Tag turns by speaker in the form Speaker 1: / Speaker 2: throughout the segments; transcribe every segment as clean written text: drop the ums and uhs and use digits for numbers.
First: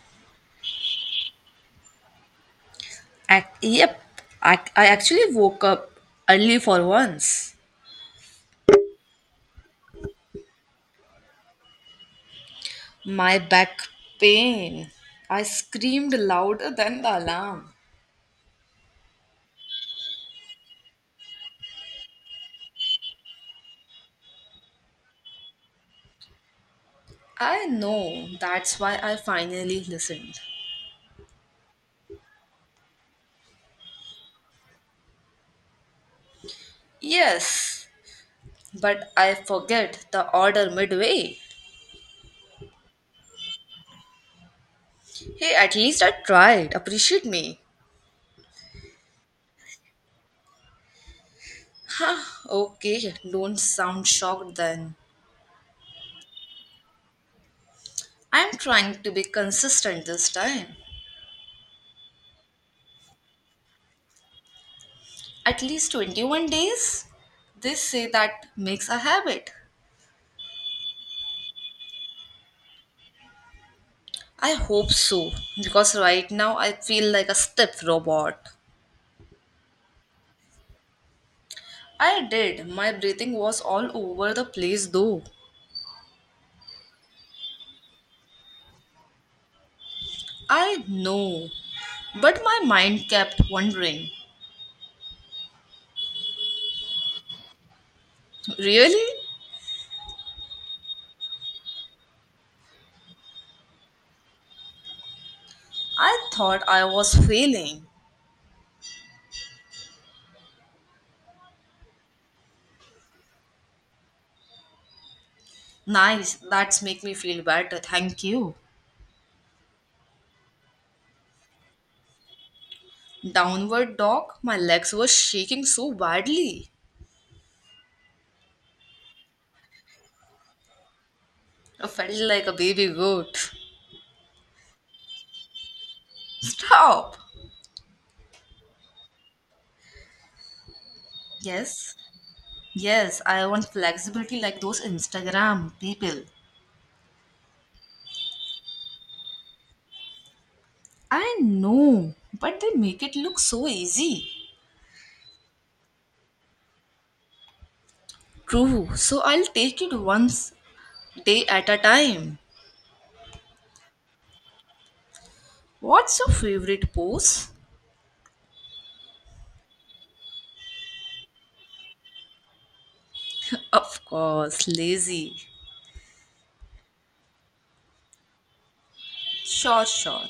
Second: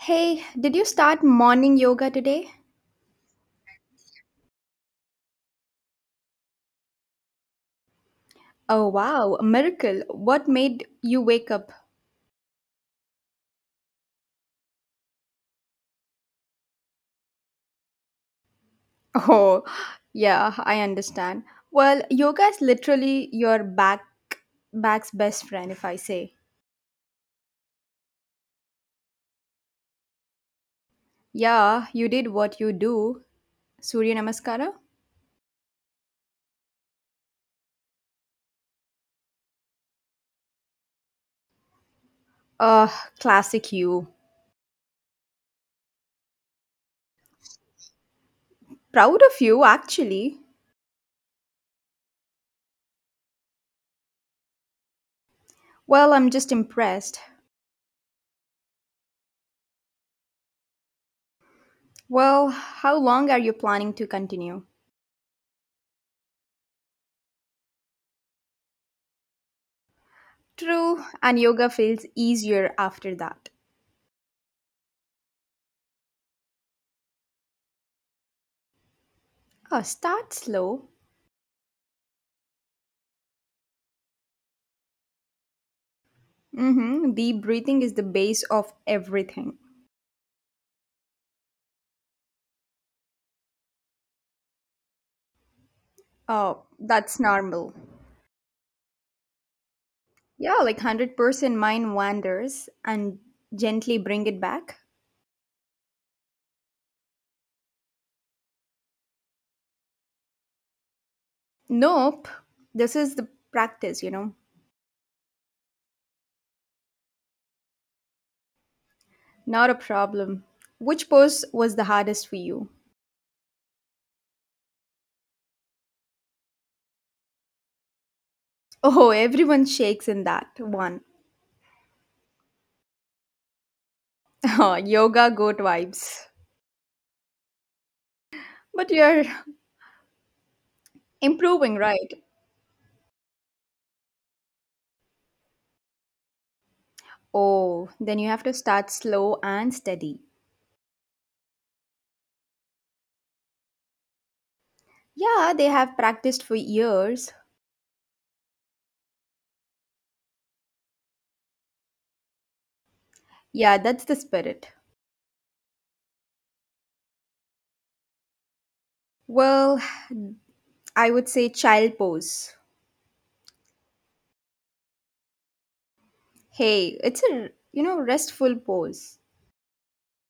Speaker 1: Hey, did you start morning yoga today?
Speaker 2: Ac yep, I actually woke up early for once.
Speaker 1: Oh, wow, a miracle. What made you wake up?
Speaker 2: My back pain. I screamed louder than the alarm.
Speaker 1: Oh, yeah, I understand. Well, yoga is literally your back's best friend, if I say.
Speaker 2: I know, that's why I finally listened.
Speaker 1: Yeah, you did what you do. Surya Namaskara?
Speaker 2: Yes, but I forget the order midway.
Speaker 1: Uh, Classic you.
Speaker 2: Hey, at least I tried. Appreciate me.
Speaker 1: Proud of you, actually.
Speaker 2: Okay, don't sound shocked then.
Speaker 1: Well, I'm just impressed.
Speaker 2: I'm trying to be consistent this time.
Speaker 1: Well, how long are you planning to continue?
Speaker 2: At least 21 days? They say that makes a habit.
Speaker 1: True, and yoga feels easier after that.
Speaker 2: I hope so, because right now I feel like a stiff robot.
Speaker 1: Oh, start slow.
Speaker 2: I did. My breathing was all over the place though.
Speaker 1: Mm-hmm. Deep breathing is the base of everything.
Speaker 2: I know. But my mind kept wondering.
Speaker 1: Oh, that's normal.
Speaker 2: Really?
Speaker 1: Yeah, like 100% mind wanders and gently bring it back.
Speaker 2: I thought I was failing.
Speaker 1: Nope. This is the practice, you know.
Speaker 2: Nice. That's make me feel better. Thank you.
Speaker 1: Not a problem. Which pose was the hardest for you?
Speaker 2: Downward dog, my legs were shaking so badly.
Speaker 1: Oh, everyone shakes in that one.
Speaker 2: I felt like a baby goat.
Speaker 1: Oh, yoga goat vibes.
Speaker 2: Stop.
Speaker 1: But you're improving,
Speaker 2: Yes.
Speaker 1: right?
Speaker 2: Yes, I want flexibility like those Instagram people.
Speaker 1: Oh, then you have to start slow and steady.
Speaker 2: I know, but they make it look so easy.
Speaker 1: Yeah, they have practiced for years.
Speaker 2: True, so I'll take it once day at a time.
Speaker 1: Yeah, that's the spirit.
Speaker 2: What's your favorite pose?
Speaker 1: Well, I would say child pose.
Speaker 2: Of course, lazy.
Speaker 1: Hey, it's a, you know, restful pose.
Speaker 2: Sure, sure.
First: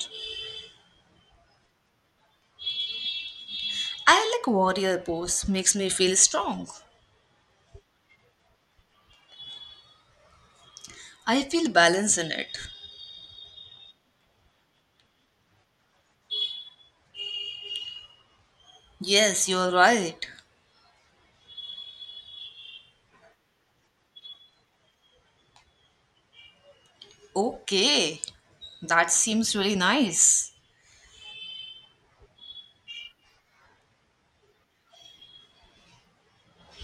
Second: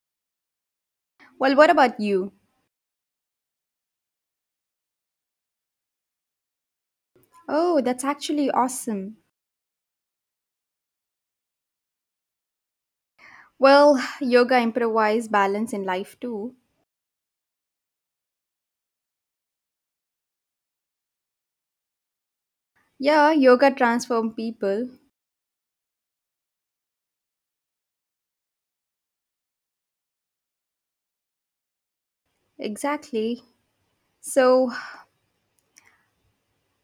Speaker 1: Well, what about you?
Speaker 2: I like warrior pose, makes me feel strong.
Speaker 1: Oh, that's actually awesome.
Speaker 2: I feel balance in it.
Speaker 1: Well, yoga improvise balance in life too.
Speaker 2: Yes, you're right.
Speaker 1: Yeah, yoga transform people.
Speaker 2: Okay, that seems really nice.
Speaker 1: Exactly. So,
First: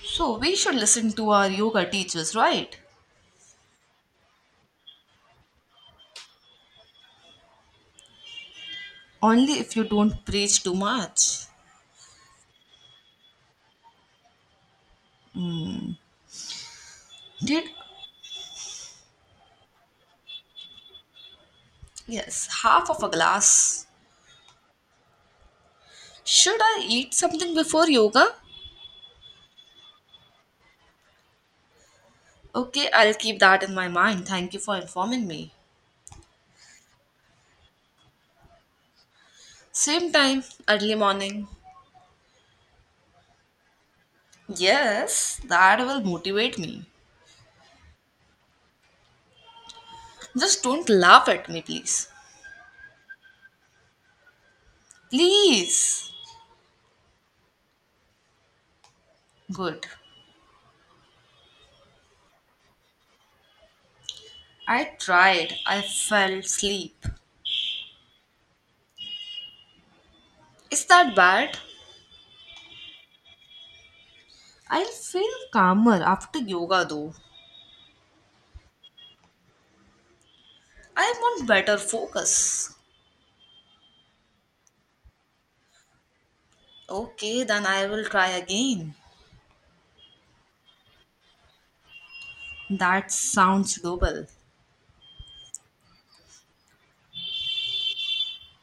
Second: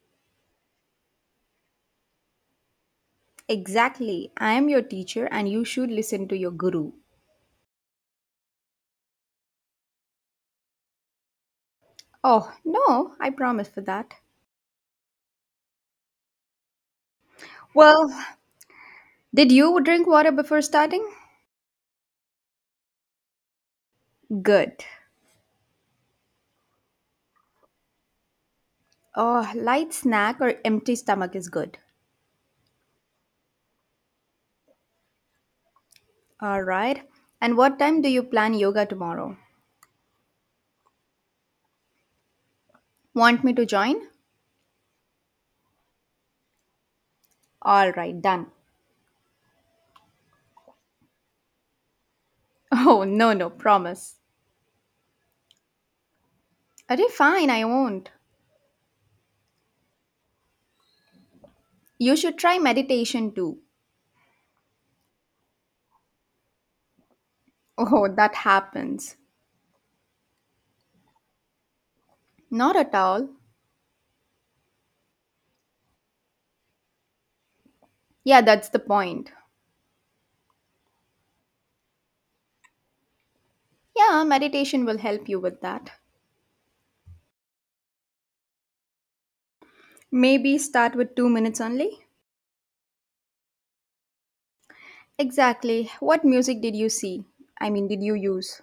Speaker 2: So, we should listen to our yoga teachers, right?
Speaker 1: exactly. I am your teacher and you should listen to your guru.
Speaker 2: Only if you don't preach too much.
Speaker 1: Oh, no, I promise for that.
Speaker 2: Did
Speaker 1: Well, did you drink water before starting?
Speaker 2: Yes, half of a glass.
Speaker 1: Good.
Speaker 2: Should I eat something before yoga?
Speaker 1: Oh, light snack or empty stomach is good.
Speaker 2: Okay, I'll keep that in my mind. Thank you for informing me.
Speaker 1: All right. And what time do you plan yoga tomorrow?
Speaker 2: Same time, early morning.
Speaker 1: Want me to join?
Speaker 2: Yes, that will motivate me.
Speaker 1: All right, done.
Speaker 2: Just don't laugh at me, please.
Speaker 1: Oh, no, no, promise.
Speaker 2: Please.
Speaker 1: Okay, fine, I won't.
Speaker 2: Good.
Speaker 1: You should try meditation too.
Speaker 2: I tried. I fell asleep.
Speaker 1: Oh, that happens.
Speaker 2: Is that bad?
Speaker 1: Not at all.
Speaker 2: I'll feel calmer after yoga though.
Speaker 1: Yeah, that's the point.
Speaker 2: I want better focus.
Speaker 1: Yeah, meditation will help you with that.
Speaker 2: Okay, then I will try again.
Speaker 1: Maybe start with 2 minutes only?
Speaker 2: That sounds doable.
Speaker 1: Exactly. What music did you see? Did you use?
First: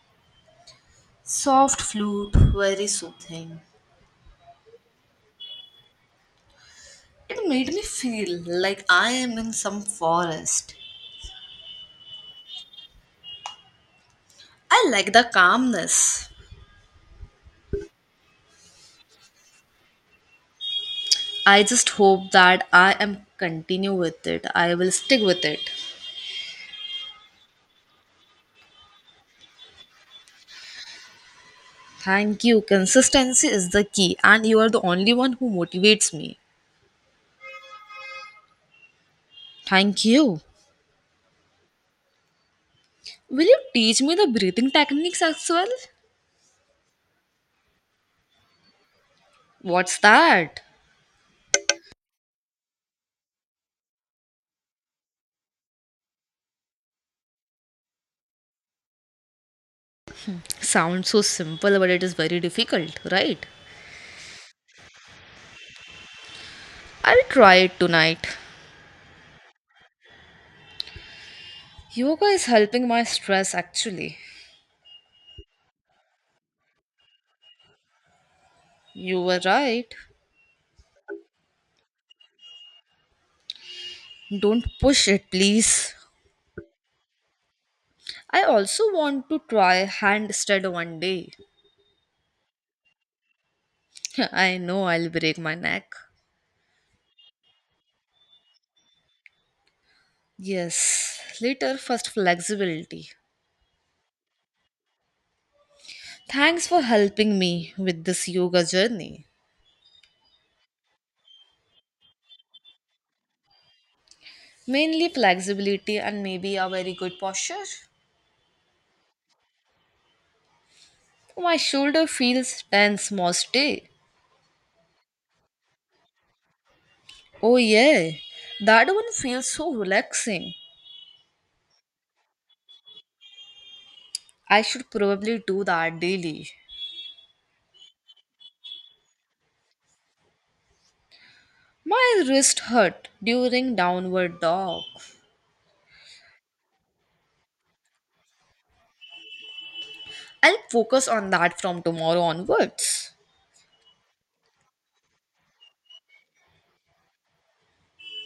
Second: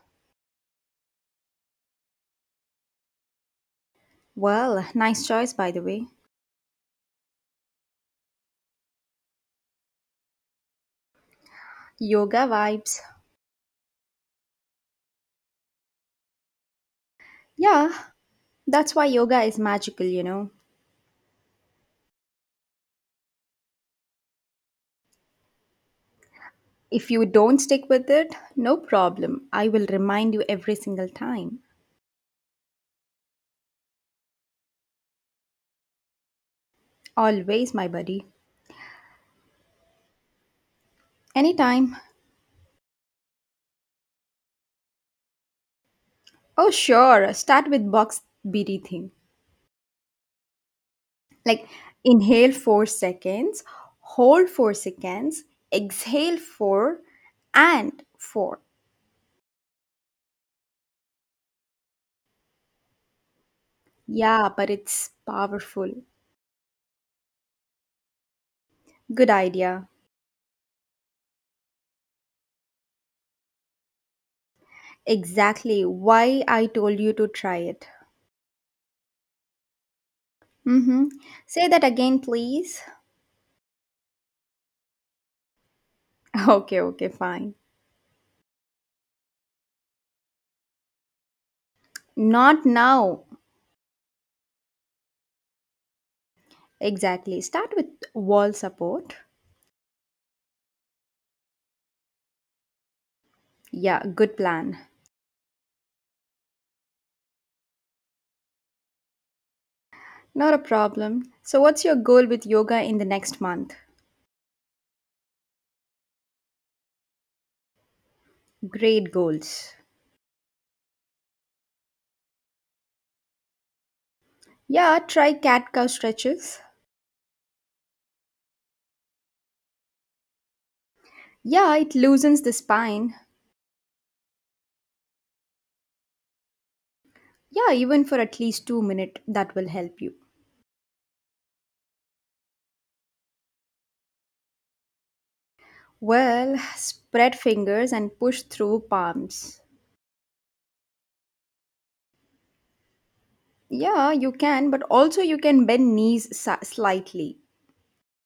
Speaker 2: Soft flute, very soothing.
Speaker 1: Well, nice choice, by the way.
Speaker 2: It made me feel like I am in some forest.
Speaker 1: Yoga vibes.
Speaker 2: I like the calmness.
Speaker 1: Yeah, that's why yoga is magical, you know.
Speaker 2: I just hope that I am continue with it. I will stick with it.
Speaker 1: If you don't stick with it, no problem. I will remind you every single time.
Speaker 2: Thank you. Consistency is the key and you are the only one who motivates me.
Speaker 1: Always, my buddy.
Speaker 2: Thank you.
Speaker 1: Anytime.
Speaker 2: Will you teach me the breathing techniques as well?
Speaker 1: Oh, sure. Start with box breathing.
Speaker 2: What's that?
Speaker 1: Like inhale 4 seconds, hold 4 seconds, exhale 4 and 4.
Speaker 2: Sounds so simple but it is very difficult, right?
Speaker 1: Yeah, but it's powerful.
Speaker 2: I'll try it tonight.
Speaker 1: Good idea.
Speaker 2: Yoga is helping my stress actually.
Speaker 1: Exactly why I told you to try it.
Speaker 2: You were right.
Speaker 1: Mm-hmm. Say that again, please.
Speaker 2: Don't push it, please.
Speaker 1: Okay, okay, fine.
Speaker 2: I also want to try handstand one day.
Speaker 1: Not now.
Speaker 2: I know I'll break my neck.
Speaker 1: Exactly. Start with wall support.
Speaker 2: Yes, later, first flexibility.
Speaker 1: Yeah, good plan.
Speaker 2: Thanks for helping me with this yoga journey.
Speaker 1: Not a problem. So, what's your goal with yoga in the next month?
Speaker 2: Mainly flexibility and maybe a very good posture.
Speaker 1: Great goals.
Speaker 2: My shoulder feels tense most day.
Speaker 1: Yeah, try cat cow stretches.
Speaker 2: Oh yeah, that one feels so relaxing.
Speaker 1: Yeah, it loosens the spine.
Speaker 2: I should probably do that daily.
Speaker 1: Yeah, even for at least 2 minutes, that will help you.
Speaker 2: My wrist hurt during downward dog.
Speaker 1: Well, spread fingers and push through palms.
Speaker 2: I'll focus on that from tomorrow onwards.
Speaker 1: Yeah, you can, but also you can bend knees slightly.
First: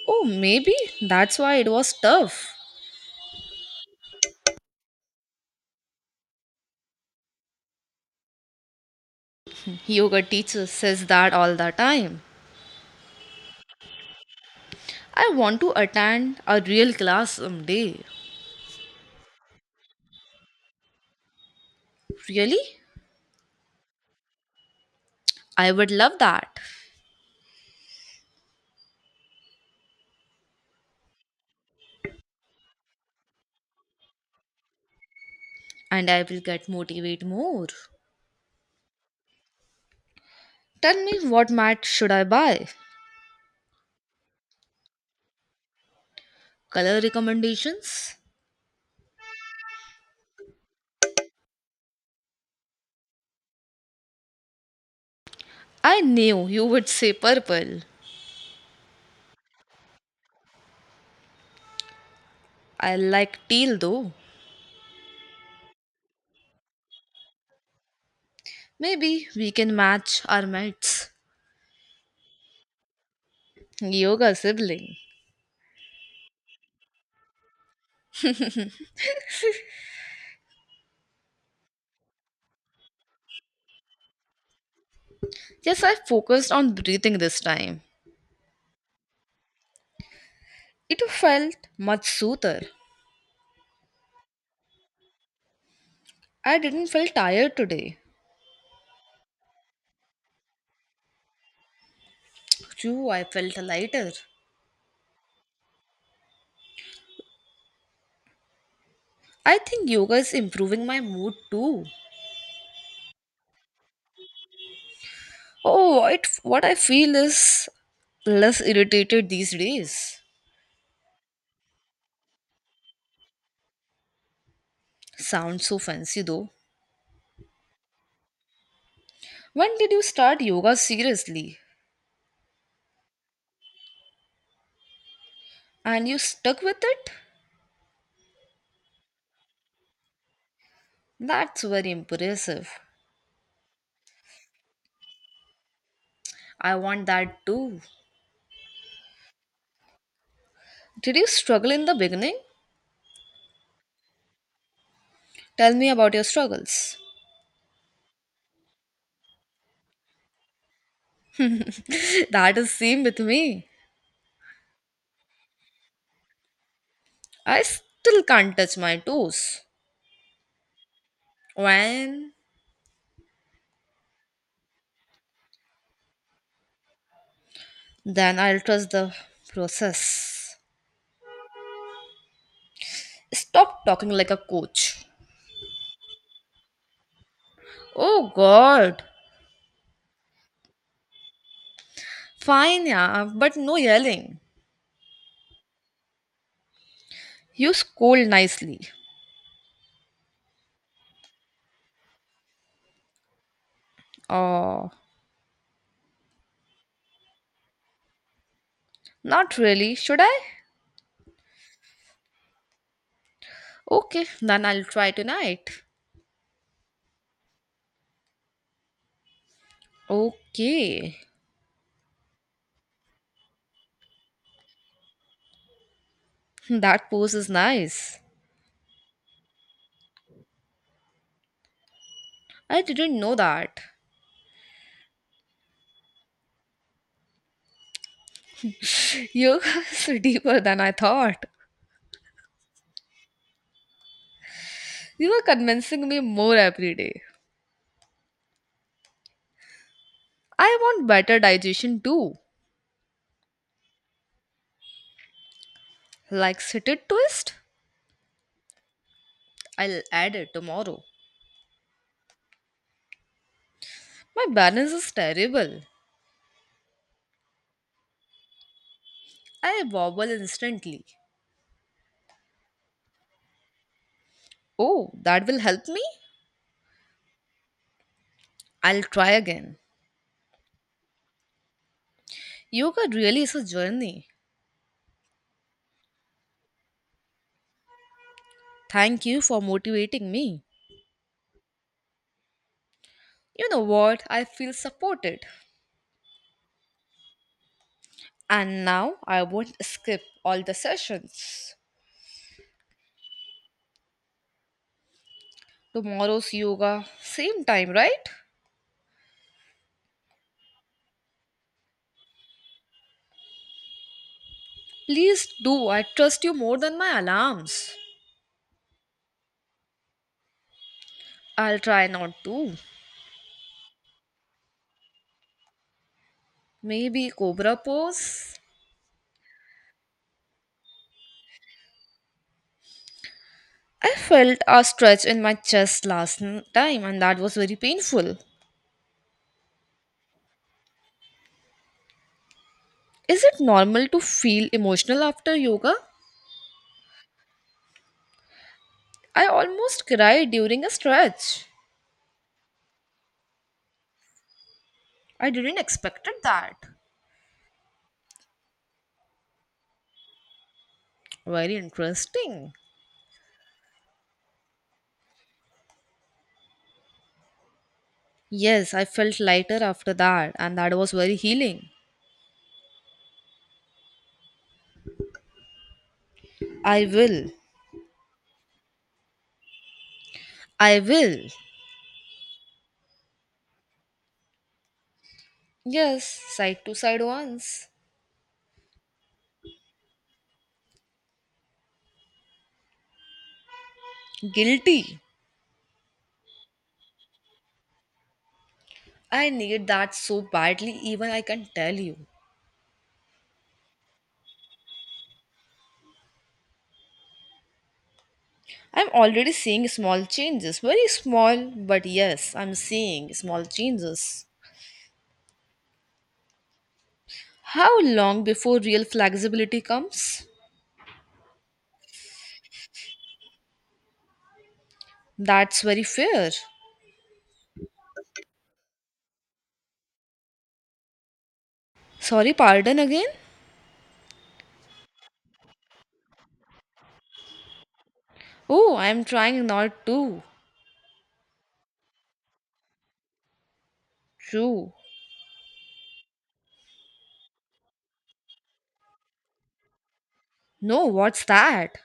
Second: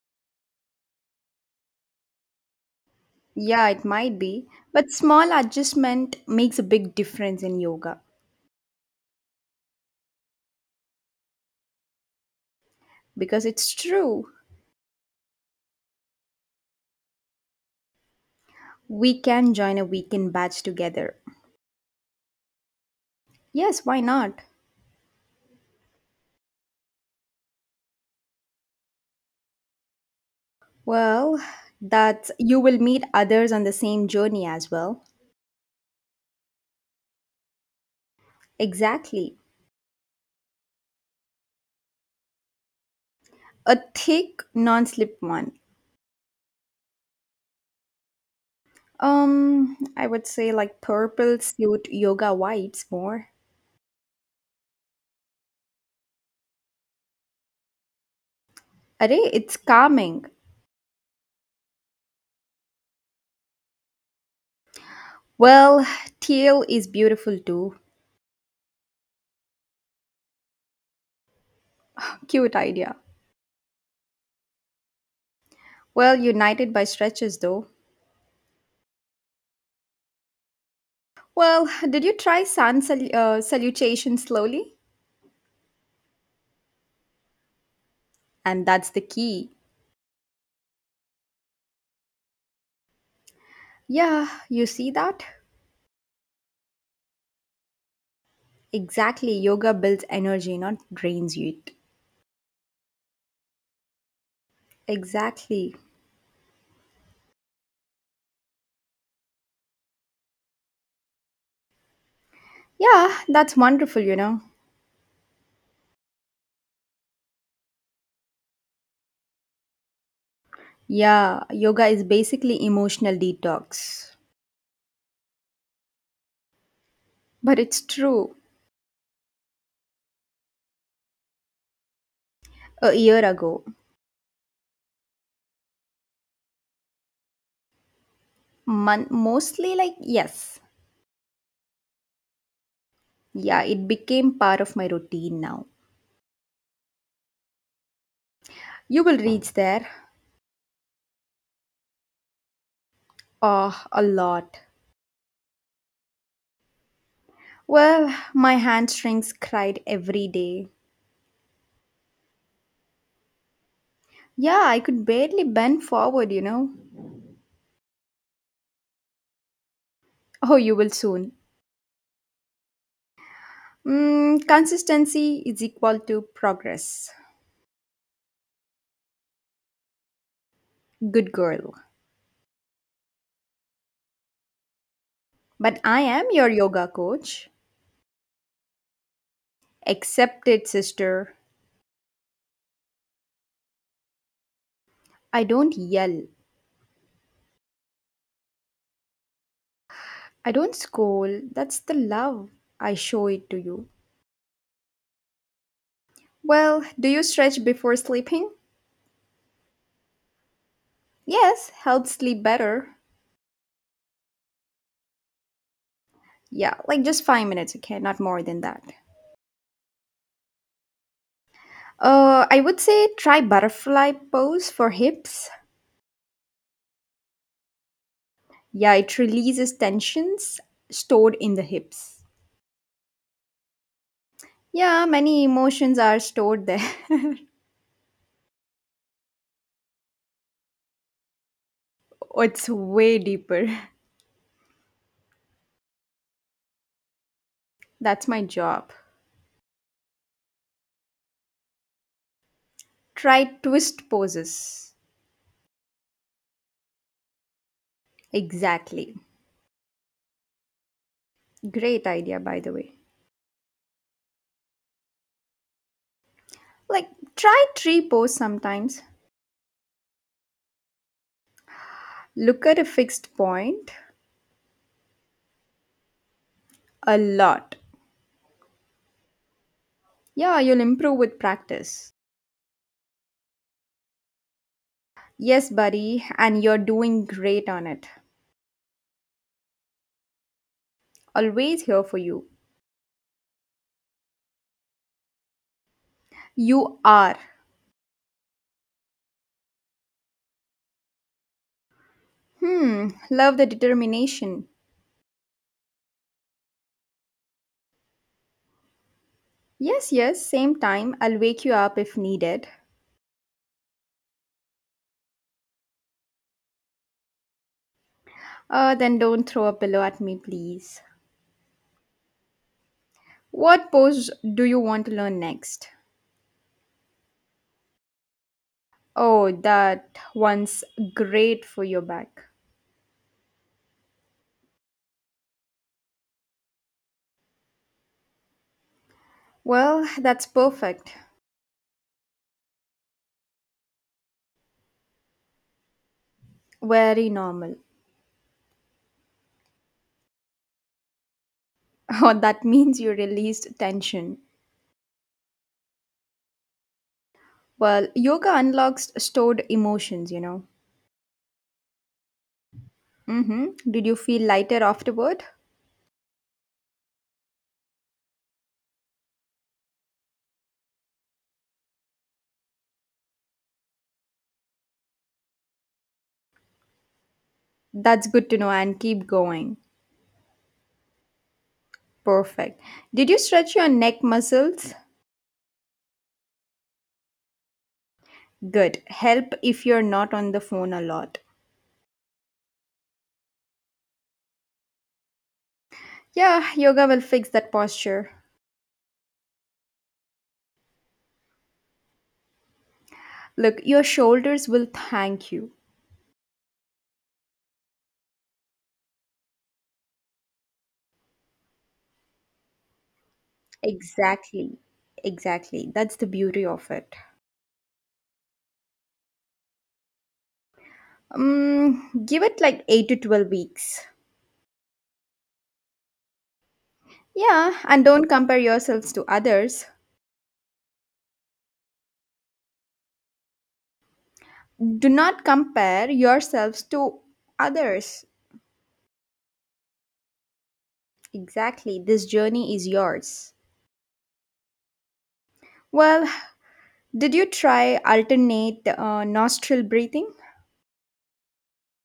Speaker 2: Oh, maybe that's why it was tough.
Speaker 1: Yeah, it might be, but small adjustment makes a big difference in yoga
Speaker 2: Yoga teacher says that all the time.
Speaker 1: because it's true.
Speaker 2: I want to attend a real class someday.
Speaker 1: We can join a weekend batch together.
Speaker 2: Really?
Speaker 1: Yes, why not?
Speaker 2: I would love that.
Speaker 1: Well, that you will meet others on the same journey as well.
Speaker 2: And I will get motivate more.
Speaker 1: Exactly.
Speaker 2: Tell me what mat should I buy?
Speaker 1: A thick non-slip one.
Speaker 2: Color recommendations?
Speaker 1: I would say like purple suit yoga vibes more.
Speaker 2: I knew you would say purple.
Speaker 1: Are it's calming.
Speaker 2: I like teal though.
Speaker 1: Well, teal is beautiful too.
Speaker 2: Maybe we can match our mates.
Speaker 1: Cute idea.
Speaker 2: Yoga sibling.
Speaker 1: Well, united by stretches though. Well, did you try sun salutation slowly?
Speaker 2: Yes, I focused on breathing this time.
Speaker 1: And that's the key.
Speaker 2: It felt much soother.
Speaker 1: Yeah, you see that?
Speaker 2: I didn't feel tired today.
Speaker 1: Exactly. Yoga builds energy, not drains it.
Speaker 2: True, I felt lighter.
Speaker 1: Exactly.
Speaker 2: I think yoga is improving my mood too.
Speaker 1: Yeah, that's wonderful, you know.
Speaker 2: Oh, it, what I feel is less irritated these days.
Speaker 1: Yeah, yoga is basically emotional detox.
Speaker 2: Sounds so fancy though.
Speaker 1: But it's true.
Speaker 2: When did you start yoga seriously?
Speaker 1: A year ago,
Speaker 2: And you stuck with it?
Speaker 1: mostly like, yes.
Speaker 2: That's very impressive.
Speaker 1: Yeah, it became part of my routine now.
Speaker 2: I want that too.
Speaker 1: You will reach there.
Speaker 2: Did you struggle in the beginning?
Speaker 1: Oh, a lot.
Speaker 2: Tell me about your struggles.
Speaker 1: Well, my hamstrings cried every day.
Speaker 2: That is same with me.
Speaker 1: Yeah, I could barely bend forward, you know.
Speaker 2: I still can't touch my toes.
Speaker 1: Oh, you will soon.
Speaker 2: When?
Speaker 1: Mm, consistency is equal to progress.
Speaker 2: Then I'll trust the process.
Speaker 1: Good girl.
Speaker 2: Stop talking like a coach.
Speaker 1: But I am your yoga coach.
Speaker 2: Oh god.
Speaker 1: Accept it, sister.
Speaker 2: Fine, yeah, but no yelling.
Speaker 1: I don't yell.
Speaker 2: You scold nicely.
Speaker 1: I don't scold. That's the love I show it to you.
Speaker 2: Oh,
Speaker 1: Well, do you stretch before sleeping?
Speaker 2: not really. Should I?
Speaker 1: Yes, helps sleep better.
Speaker 2: Okay, then I'll try tonight.
Speaker 1: Yeah, like just 5 minutes, okay? Not more than that.
Speaker 2: Okay,
Speaker 1: I would say try butterfly pose for hips.
Speaker 2: that pose is nice.
Speaker 1: Yeah, it releases tensions stored in the hips.
Speaker 2: I didn't know that.
Speaker 1: Yeah, many emotions are stored there.
Speaker 2: You guys are so deeper than I thought.
Speaker 1: Oh, it's way deeper.
Speaker 2: You are convincing me more every day.
Speaker 1: That's my job.
Speaker 2: I want better digestion too.
Speaker 1: Try twist poses.
Speaker 2: Like seated twist?
Speaker 1: Exactly.
Speaker 2: I'll add it tomorrow.
Speaker 1: Great idea, by the way.
Speaker 2: My balance is terrible.
Speaker 1: Like, try tree pose sometimes.
Speaker 2: I wobble instantly.
Speaker 1: Look at a fixed point
Speaker 2: Oh, that will help me?
Speaker 1: a lot.
Speaker 2: I'll try again.
Speaker 1: Yeah, you'll improve with practice.
Speaker 2: Yoga really is a journey.
Speaker 1: Yes, buddy, and you're doing great on it.
Speaker 2: Thank you for motivating me.
Speaker 1: Always here for you.
Speaker 2: You know what? I feel supported.
Speaker 1: You are.
Speaker 2: And now I won't skip all the sessions.
Speaker 1: Hmm, love the determination.
Speaker 2: Tomorrow's yoga, same time, right?
Speaker 1: Yes, yes, same time. I'll wake you up if needed.
Speaker 2: Please do. I trust you more than my alarms.
Speaker 1: Then don't throw a pillow at me, please.
Speaker 2: I'll try not to.
Speaker 1: What pose do you want to learn next?
Speaker 2: Maybe cobra pose?
Speaker 1: Oh, that one's great for your back.
Speaker 2: I felt a stretch in my chest last time and that was very painful.
Speaker 1: Well, that's perfect.
Speaker 2: Is it normal to feel emotional after yoga?
Speaker 1: Very normal.
Speaker 2: I almost cried during a stretch.
Speaker 1: Oh, that means you released tension.
Speaker 2: I didn't expect that.
Speaker 1: Well, yoga unlocks stored emotions, you know.
Speaker 2: Very interesting.
Speaker 1: Mm-hmm. Did you feel lighter afterward?
Speaker 2: Yes, I felt lighter after that and that was very healing. I will.
Speaker 1: That's good to know and keep going.
Speaker 2: I will.
Speaker 1: Perfect. Did you stretch your neck muscles?
Speaker 2: Yes, side to side once.
Speaker 1: Good. Help if you're not on the phone a lot.
Speaker 2: Guilty.
Speaker 1: Yeah, yoga will fix that posture.
Speaker 2: I need that so badly, even I can tell you.
Speaker 1: Look, your shoulders will thank you.
Speaker 2: I'm already seeing small changes, very small, but yes, I'm seeing small changes.
Speaker 1: Exactly. Exactly. That's the beauty of it.
Speaker 2: How long before real flexibility comes?
Speaker 1: Give it like 8 to 12 weeks.
Speaker 2: That's very fair.
Speaker 1: Yeah, and don't compare yourselves to others.
Speaker 2: Sorry, pardon again?
Speaker 1: Do not compare yourselves to others.
Speaker 2: Oh, I'm trying not to.
Speaker 1: Exactly. This journey is yours.
Speaker 2: True.
Speaker 1: Well, did you try alternate nostril breathing?
Speaker 2: No, what's that?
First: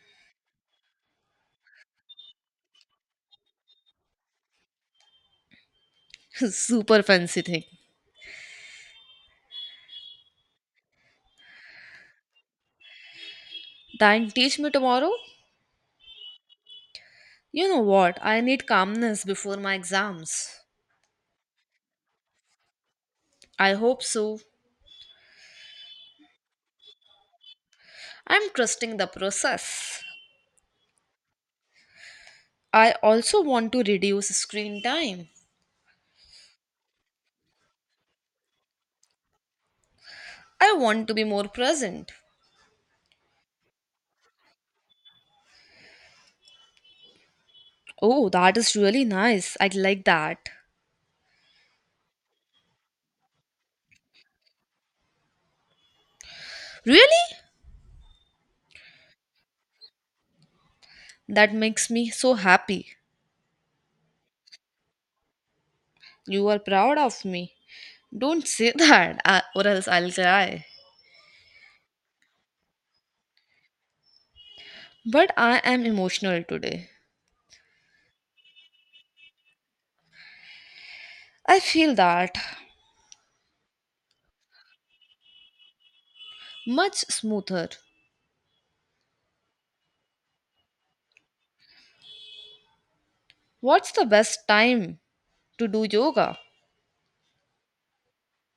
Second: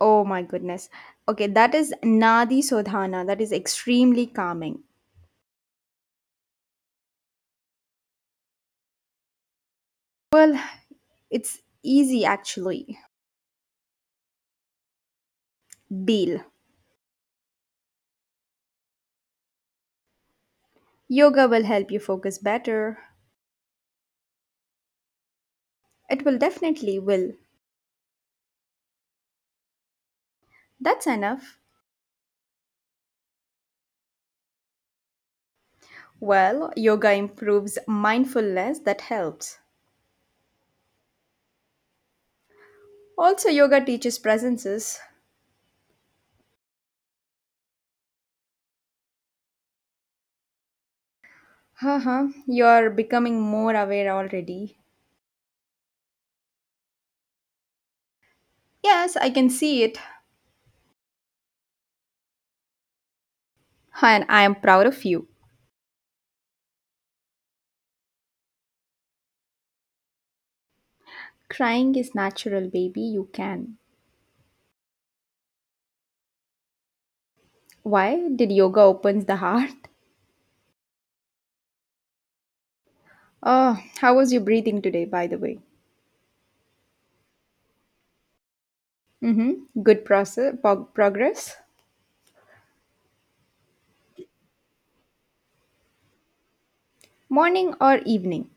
Speaker 1: Oh my goodness. Okay, that is Nadi Sodhana. That is extremely calming.
Speaker 2: Super fancy thing.
Speaker 1: Well, it's easy actually.
Speaker 2: Then teach me tomorrow?
Speaker 1: Deal.
Speaker 2: You know what? I need calmness before my exams.
Speaker 1: Yoga will help you focus better.
Speaker 2: I hope so.
Speaker 1: It will definitely will.
Speaker 2: I'm trusting the process.
Speaker 1: That's enough.
Speaker 2: I also want to reduce screen time.
Speaker 1: Well, yoga improves mindfulness. That helps.
Speaker 2: I want to be more present.
Speaker 1: Also, yoga teaches presences.
Speaker 2: Oh, that is really nice. I like that.
Speaker 1: Haha, you are becoming more aware already.
Speaker 2: Really?
Speaker 1: Yes, I can see it.
Speaker 2: That makes me so happy.
Speaker 1: And I am proud of you.
Speaker 2: You are proud of me. Don't say that, or else I'll cry.
Speaker 1: Crying is natural, baby. You can.
Speaker 2: But I am emotional today.
Speaker 1: Why did yoga opens the heart?
Speaker 2: I feel that
Speaker 1: Oh, how was your breathing today, by the way?
Speaker 2: much smoother.
Speaker 1: Mm-hmm. Good process, progress.
Speaker 2: What's the best time to do yoga?
Speaker 1: Morning or evening?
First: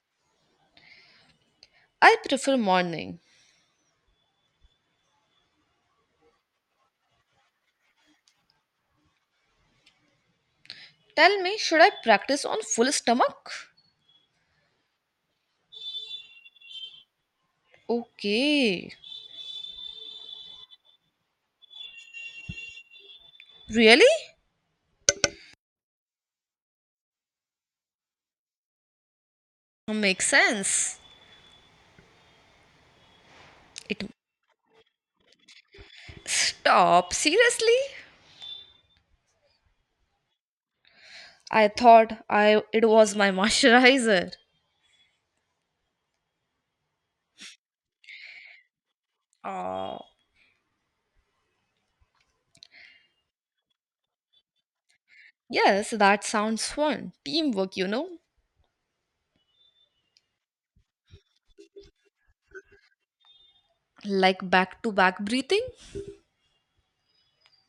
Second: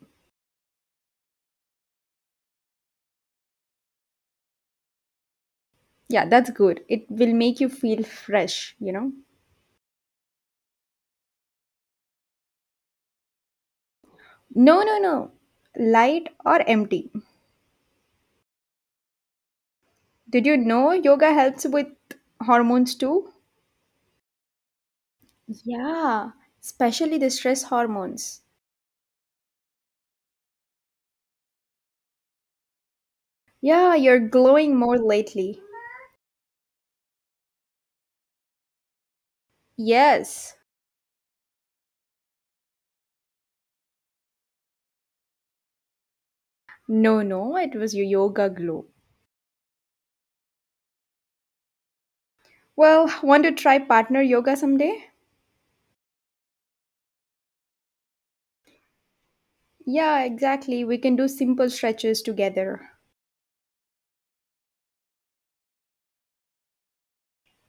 Speaker 2: I prefer morning.
Speaker 1: Yeah, that's good. It will make you feel fresh, you know.
Speaker 2: Tell me, should I practice on full stomach?
Speaker 1: No, no, no. Light or empty?
Speaker 2: Okay.
Speaker 1: Did you know yoga helps with hormones too?
Speaker 2: Really?
Speaker 1: Yeah, especially the stress hormones.
Speaker 2: Makes sense.
Speaker 1: Yeah,
Speaker 2: It
Speaker 1: you're glowing more lately.
Speaker 2: stop. Seriously?
Speaker 1: Yes.
Speaker 2: I thought I it was my moisturizer.
Speaker 1: No, no, it was your yoga glow.
Speaker 2: Oh.
Speaker 1: Well, want to try partner yoga someday?
Speaker 2: Yes, that sounds fun. Teamwork, you know?
Speaker 1: Yeah, exactly. We can do simple stretches together.
Speaker 2: Like back to back breathing?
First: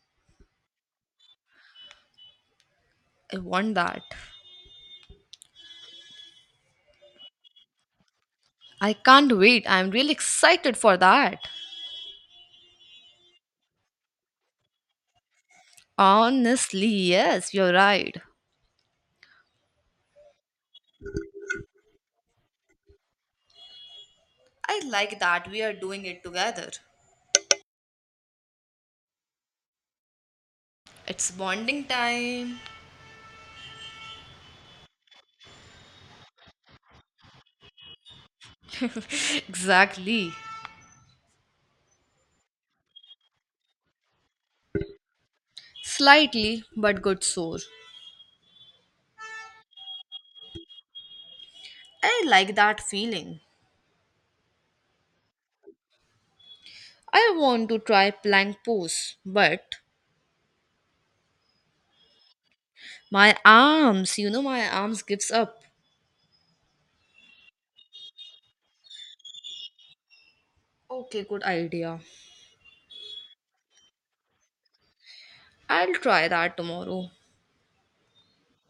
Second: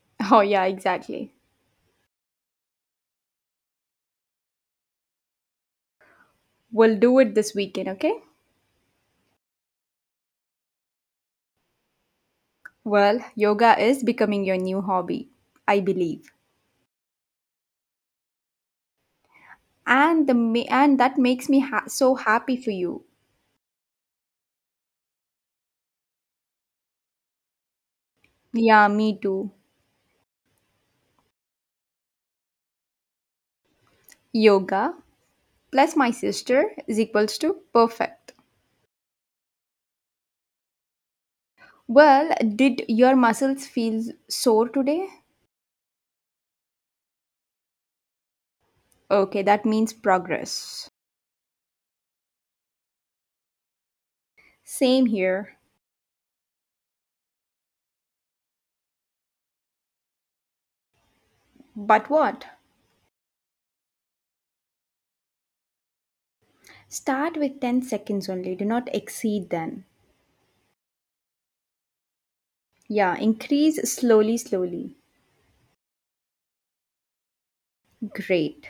Speaker 1: Oh, yeah, exactly.
Speaker 2: I want that.
Speaker 1: We'll do it this weekend, okay?
Speaker 2: I can't wait. I'm really excited for that.
Speaker 1: Well, yoga is becoming your new hobby, I believe.
Speaker 2: Honestly, yes, you're right.
Speaker 1: And that makes me so happy for you.
Speaker 2: I like that we are doing it together.
Speaker 1: Yeah, me too.
Speaker 2: It's bonding time.
Speaker 1: Yoga plus my sister is equals to perfect.
Speaker 2: Exactly.
Speaker 1: Well, did your muscles feel sore today?
Speaker 2: Slightly, but good sore.
Speaker 1: Okay, that means progress.
Speaker 2: I like that feeling.
Speaker 1: Same here.
Speaker 2: I want to try plank pose, but
Speaker 1: But what?
Speaker 2: my arms, you know, my arms gives up.
Speaker 1: Start with 10 seconds only. Do not exceed then.
Speaker 2: Okay, good idea.
Speaker 1: Yeah, increase slowly, slowly.
Speaker 2: I'll try that tomorrow.
Speaker 1: Great.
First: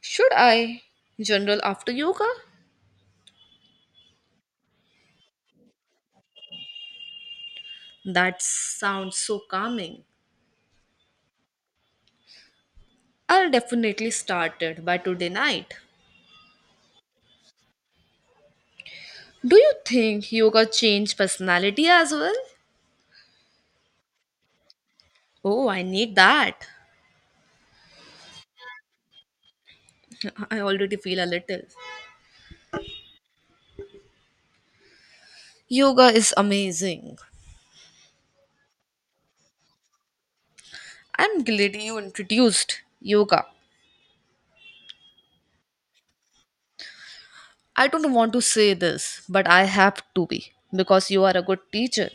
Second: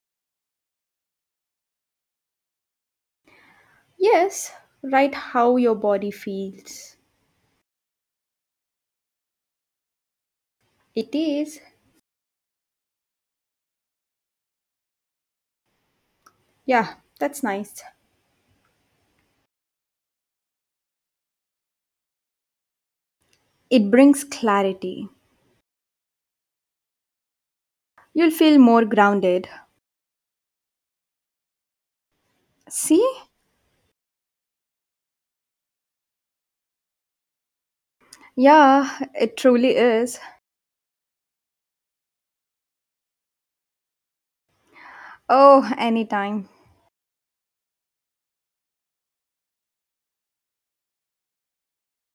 Speaker 2: Should I general after yoga?
Speaker 1: Yes, write how your body feels.
Speaker 2: That sounds so calming.
Speaker 1: It is.
Speaker 2: I'll definitely start it by today night.
Speaker 1: Yeah, that's nice.
Speaker 2: Do you think yoga change personality as well?
Speaker 1: It brings clarity.
Speaker 2: Oh, I need that.
Speaker 1: You'll feel more grounded.
Speaker 2: I already feel a little.
Speaker 1: See?
Speaker 2: Yoga is amazing.
Speaker 1: Yeah, it truly is.
Speaker 2: I'm glad you introduced yoga.
Speaker 1: Oh, anytime.
Speaker 2: I don't want to say this, but I have to be because you are a good teacher.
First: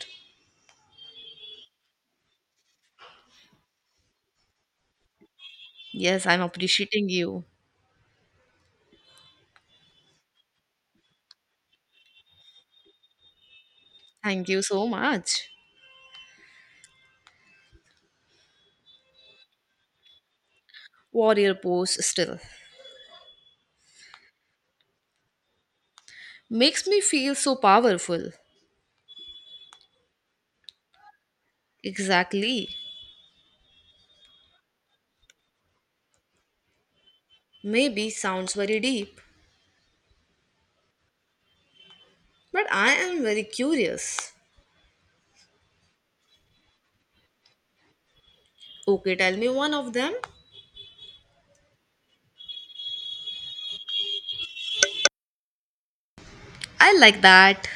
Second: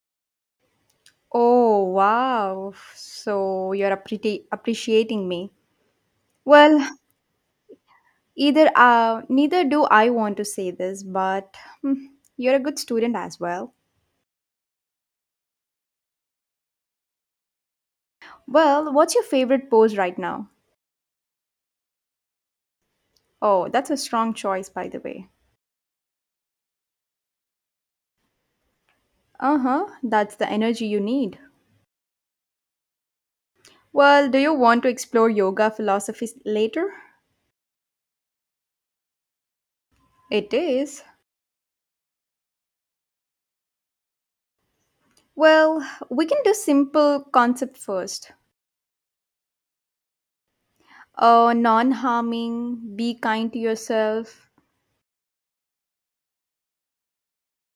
Speaker 1: Oh, wow. So you're appreciating me.
Speaker 2: Yes, I'm
Speaker 1: Well,
Speaker 2: appreciating you.
Speaker 1: either neither do I want to say this, but hmm, you're a good student as well.
Speaker 2: Thank you so much.
Speaker 1: Well, what's your favorite pose right now?
Speaker 2: Warrior pose still.
Speaker 1: Oh, that's a strong choice, by the way.
Speaker 2: Makes me feel so powerful.
Speaker 1: Uh huh, that's the energy you need.
Speaker 2: Exactly.
Speaker 1: Well, do you want to explore yoga philosophies later?
Speaker 2: Maybe sounds very deep,
Speaker 1: It is.
Speaker 2: but I am very curious.
Speaker 1: Well, we can do simple concept first.
Speaker 2: Okay, tell me one of them.
Speaker 1: Non harming, be kind to yourself.
Speaker 2: I like that.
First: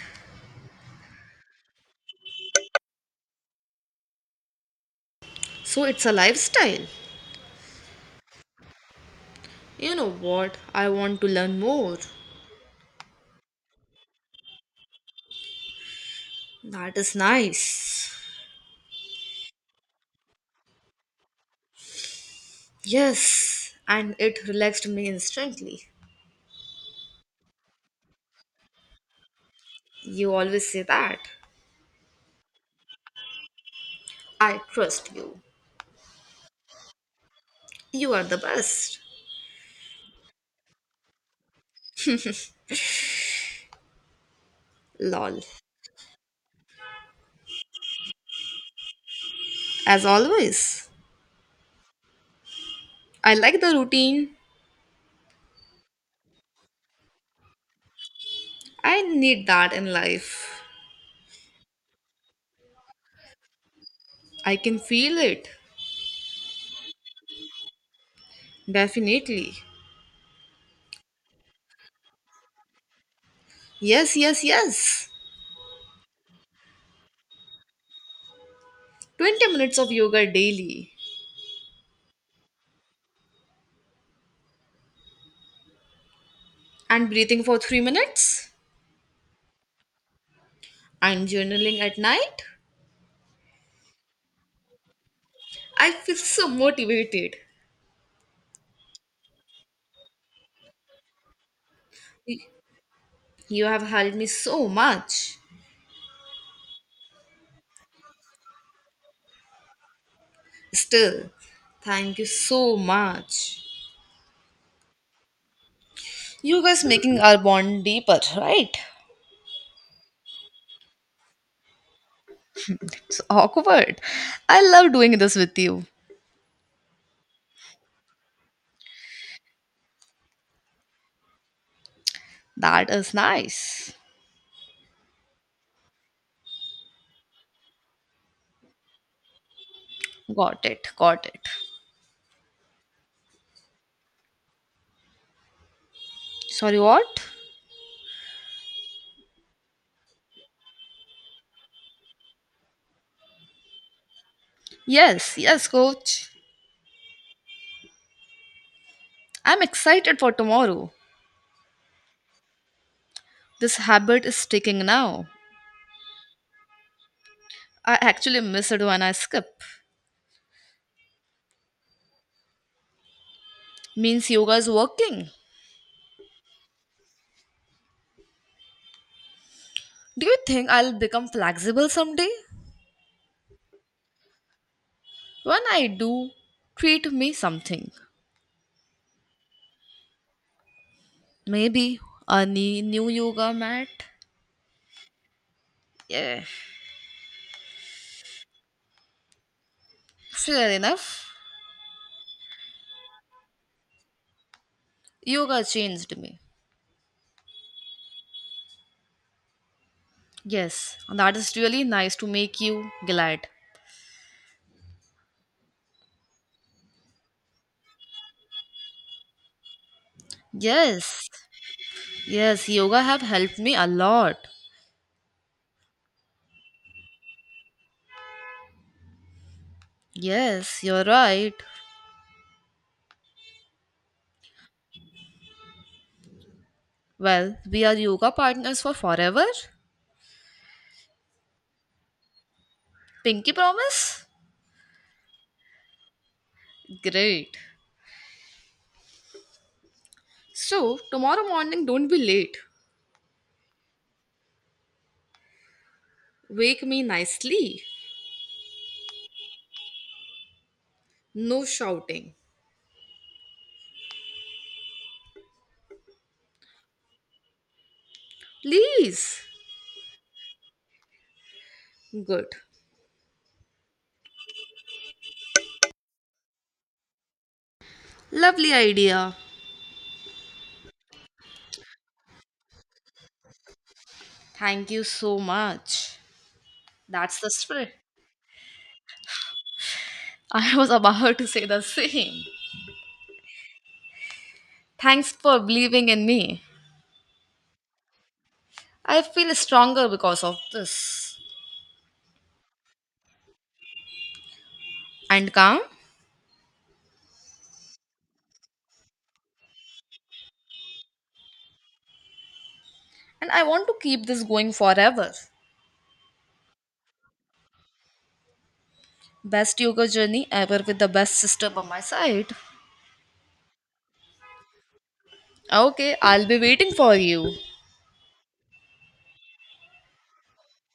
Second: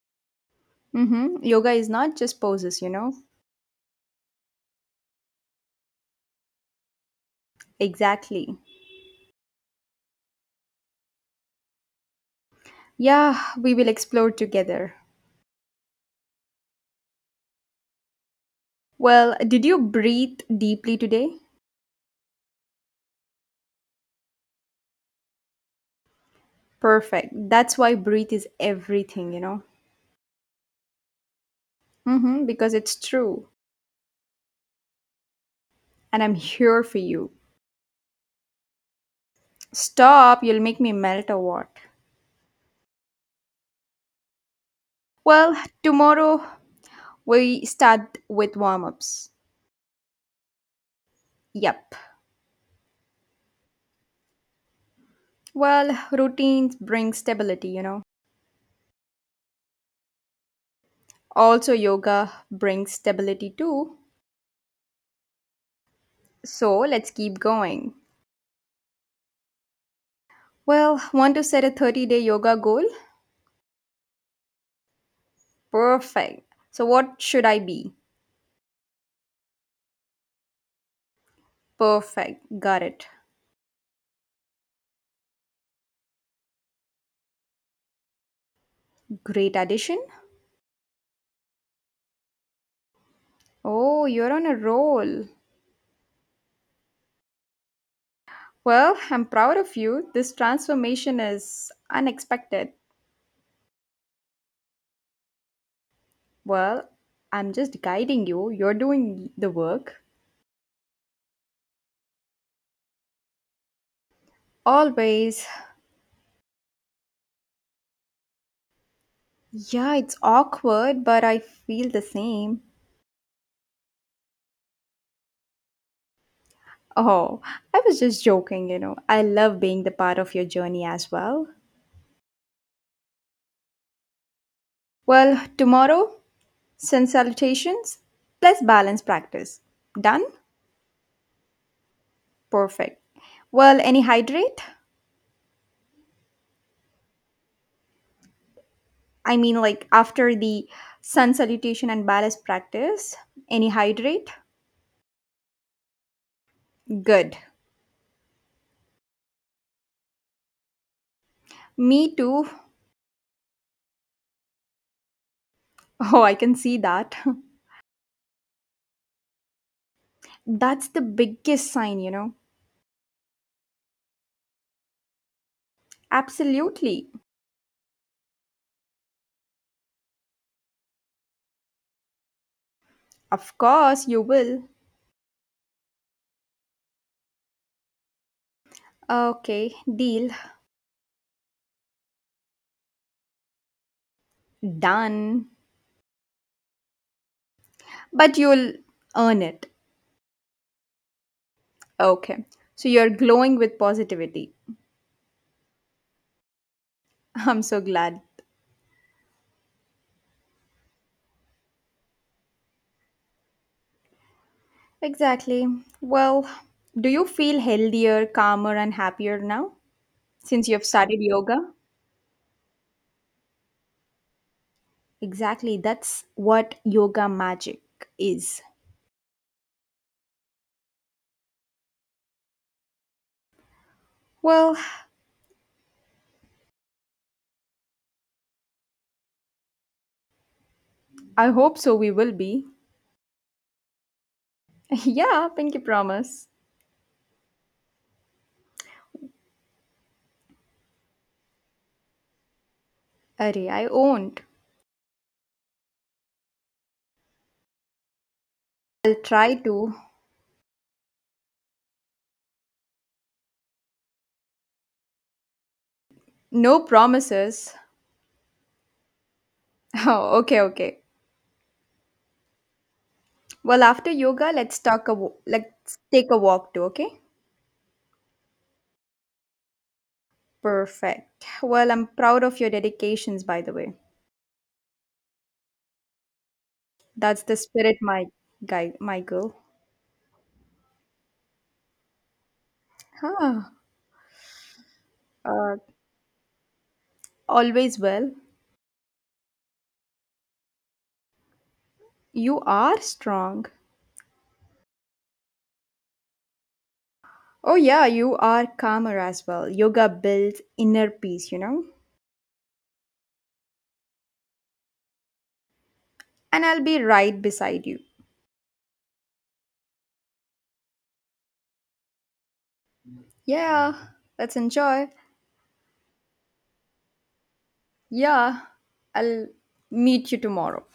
Speaker 1: Mm-hmm. Yoga is not just poses, you know?
Speaker 2: So it's a lifestyle.
Speaker 1: Exactly.
Speaker 2: You know what? I want to learn more.
Speaker 1: Yeah, we will explore together.
Speaker 2: That is nice.
Speaker 1: Well, did you breathe deeply today?
Speaker 2: Yes, and it relaxed me instantly.
Speaker 1: Perfect. That's why breathe is everything, you know?
Speaker 2: You always say that.
Speaker 1: Mm-hmm, because it's true.
Speaker 2: I trust you.
Speaker 1: And I'm here for you.
Speaker 2: You are the best.
Speaker 1: Stop, you'll make me melt or what?
Speaker 2: Lol.
Speaker 1: Well, tomorrow we start with warm ups.
Speaker 2: As always,
Speaker 1: Yep.
Speaker 2: I like the routine.
Speaker 1: Well, routines bring stability, you know.
Speaker 2: I need that in life.
Speaker 1: Also, yoga brings stability too.
Speaker 2: I can feel it.
Speaker 1: So let's keep going.
Speaker 2: Definitely.
Speaker 1: Well, want to set a 30-day yoga goal?
Speaker 2: Yes, yes, yes.
Speaker 1: Perfect. So, what should I be?
Speaker 2: 20 minutes of yoga daily
Speaker 1: Perfect. Got it.
Speaker 2: and breathing for 3 minutes
Speaker 1: Great addition.
Speaker 2: and journaling at night.
Speaker 1: Oh, you're on a roll.
Speaker 2: I feel so motivated.
Speaker 1: Well, I'm proud of you. This transformation is
Speaker 2: Y-
Speaker 1: unexpected.
Speaker 2: You have helped me so much.
Speaker 1: Well, I'm just guiding you. You're doing the work.
Speaker 2: Still, thank you so much.
Speaker 1: Always.
Speaker 2: You guys making our bond deeper, right?
Speaker 1: Yeah, it's awkward, but I feel the same.
Speaker 2: It's awkward. I love doing this with you.
Speaker 1: Oh, I was just joking, you know. I love being the part of your journey as well.
Speaker 2: That is nice.
Speaker 1: Well, tomorrow, send salutations plus balance practice. Done?
Speaker 2: Got it. Got it.
Speaker 1: Perfect. Well, any hydrate?
Speaker 2: Sorry, what?
Speaker 1: Like after the sun salutation and ballast practice, any hydrate?
Speaker 2: Yes, yes, coach.
Speaker 1: Good.
Speaker 2: I'm excited for tomorrow.
Speaker 1: Me too.
Speaker 2: This habit is sticking now.
Speaker 1: Oh, I can see that.
Speaker 2: I actually miss it when I skip.
Speaker 1: That's the biggest sign, you know.
Speaker 2: Means yoga is working.
Speaker 1: Absolutely.
Speaker 2: Do you think I'll become flexible someday?
Speaker 1: Of course, you will.
Speaker 2: When I do, treat me something.
Speaker 1: Okay, deal.
Speaker 2: Maybe a new yoga mat.
Speaker 1: Done.
Speaker 2: Yeah,
Speaker 1: But you'll earn it.
Speaker 2: fair enough.
Speaker 1: Okay. So you're glowing with positivity.
Speaker 2: Yoga changed me.
Speaker 1: I'm so glad.
Speaker 2: Yes, that is really nice to make you glad.
Speaker 1: Exactly. Well, do you feel healthier, calmer, and happier now since you've started
Speaker 2: Yes,
Speaker 1: yoga?
Speaker 2: yes, yoga have helped me a lot.
Speaker 1: Exactly, that's what yoga magic is.
Speaker 2: Yes, you're right.
Speaker 1: Well,
Speaker 2: Well, we are yoga partners for forever.
Speaker 1: I hope so. We will be.
Speaker 2: Pinky promise?
Speaker 1: Yeah, pinky promise.
Speaker 2: Great. So, tomorrow morning, don't be late.
Speaker 1: Arey, I won't.
Speaker 2: Wake me nicely.
Speaker 1: I'll try to.
Speaker 2: No shouting.
Speaker 1: No promises.
Speaker 2: Please.
Speaker 1: Oh, okay, okay.
Speaker 2: Good.
Speaker 1: Well, after yoga, let's take a walk too, okay?
Speaker 2: Lovely idea.
Speaker 1: Perfect. Well, I'm proud of your dedications, by the way.
Speaker 2: Thank you so much. That's
Speaker 1: That's
Speaker 2: the
Speaker 1: the
Speaker 2: spirit.
Speaker 1: spirit, my guy, my girl.
Speaker 2: I was about to say the same.
Speaker 1: Huh.
Speaker 2: Thanks for
Speaker 1: Uh,
Speaker 2: believing in me.
Speaker 1: Always well.
Speaker 2: I feel stronger because of this.
Speaker 1: You are strong.
Speaker 2: And calm.
Speaker 1: Oh, yeah, you are calmer as well. Yoga builds inner peace, you know?
Speaker 2: And I want to keep this going forever.
Speaker 1: And I'll be right beside you.
Speaker 2: Best yoga journey ever with the best sister by my side.
Speaker 1: Yeah, let's enjoy.
Speaker 2: Okay, I'll be waiting for you.
Speaker 1: Yeah, I'll meet you tomorrow.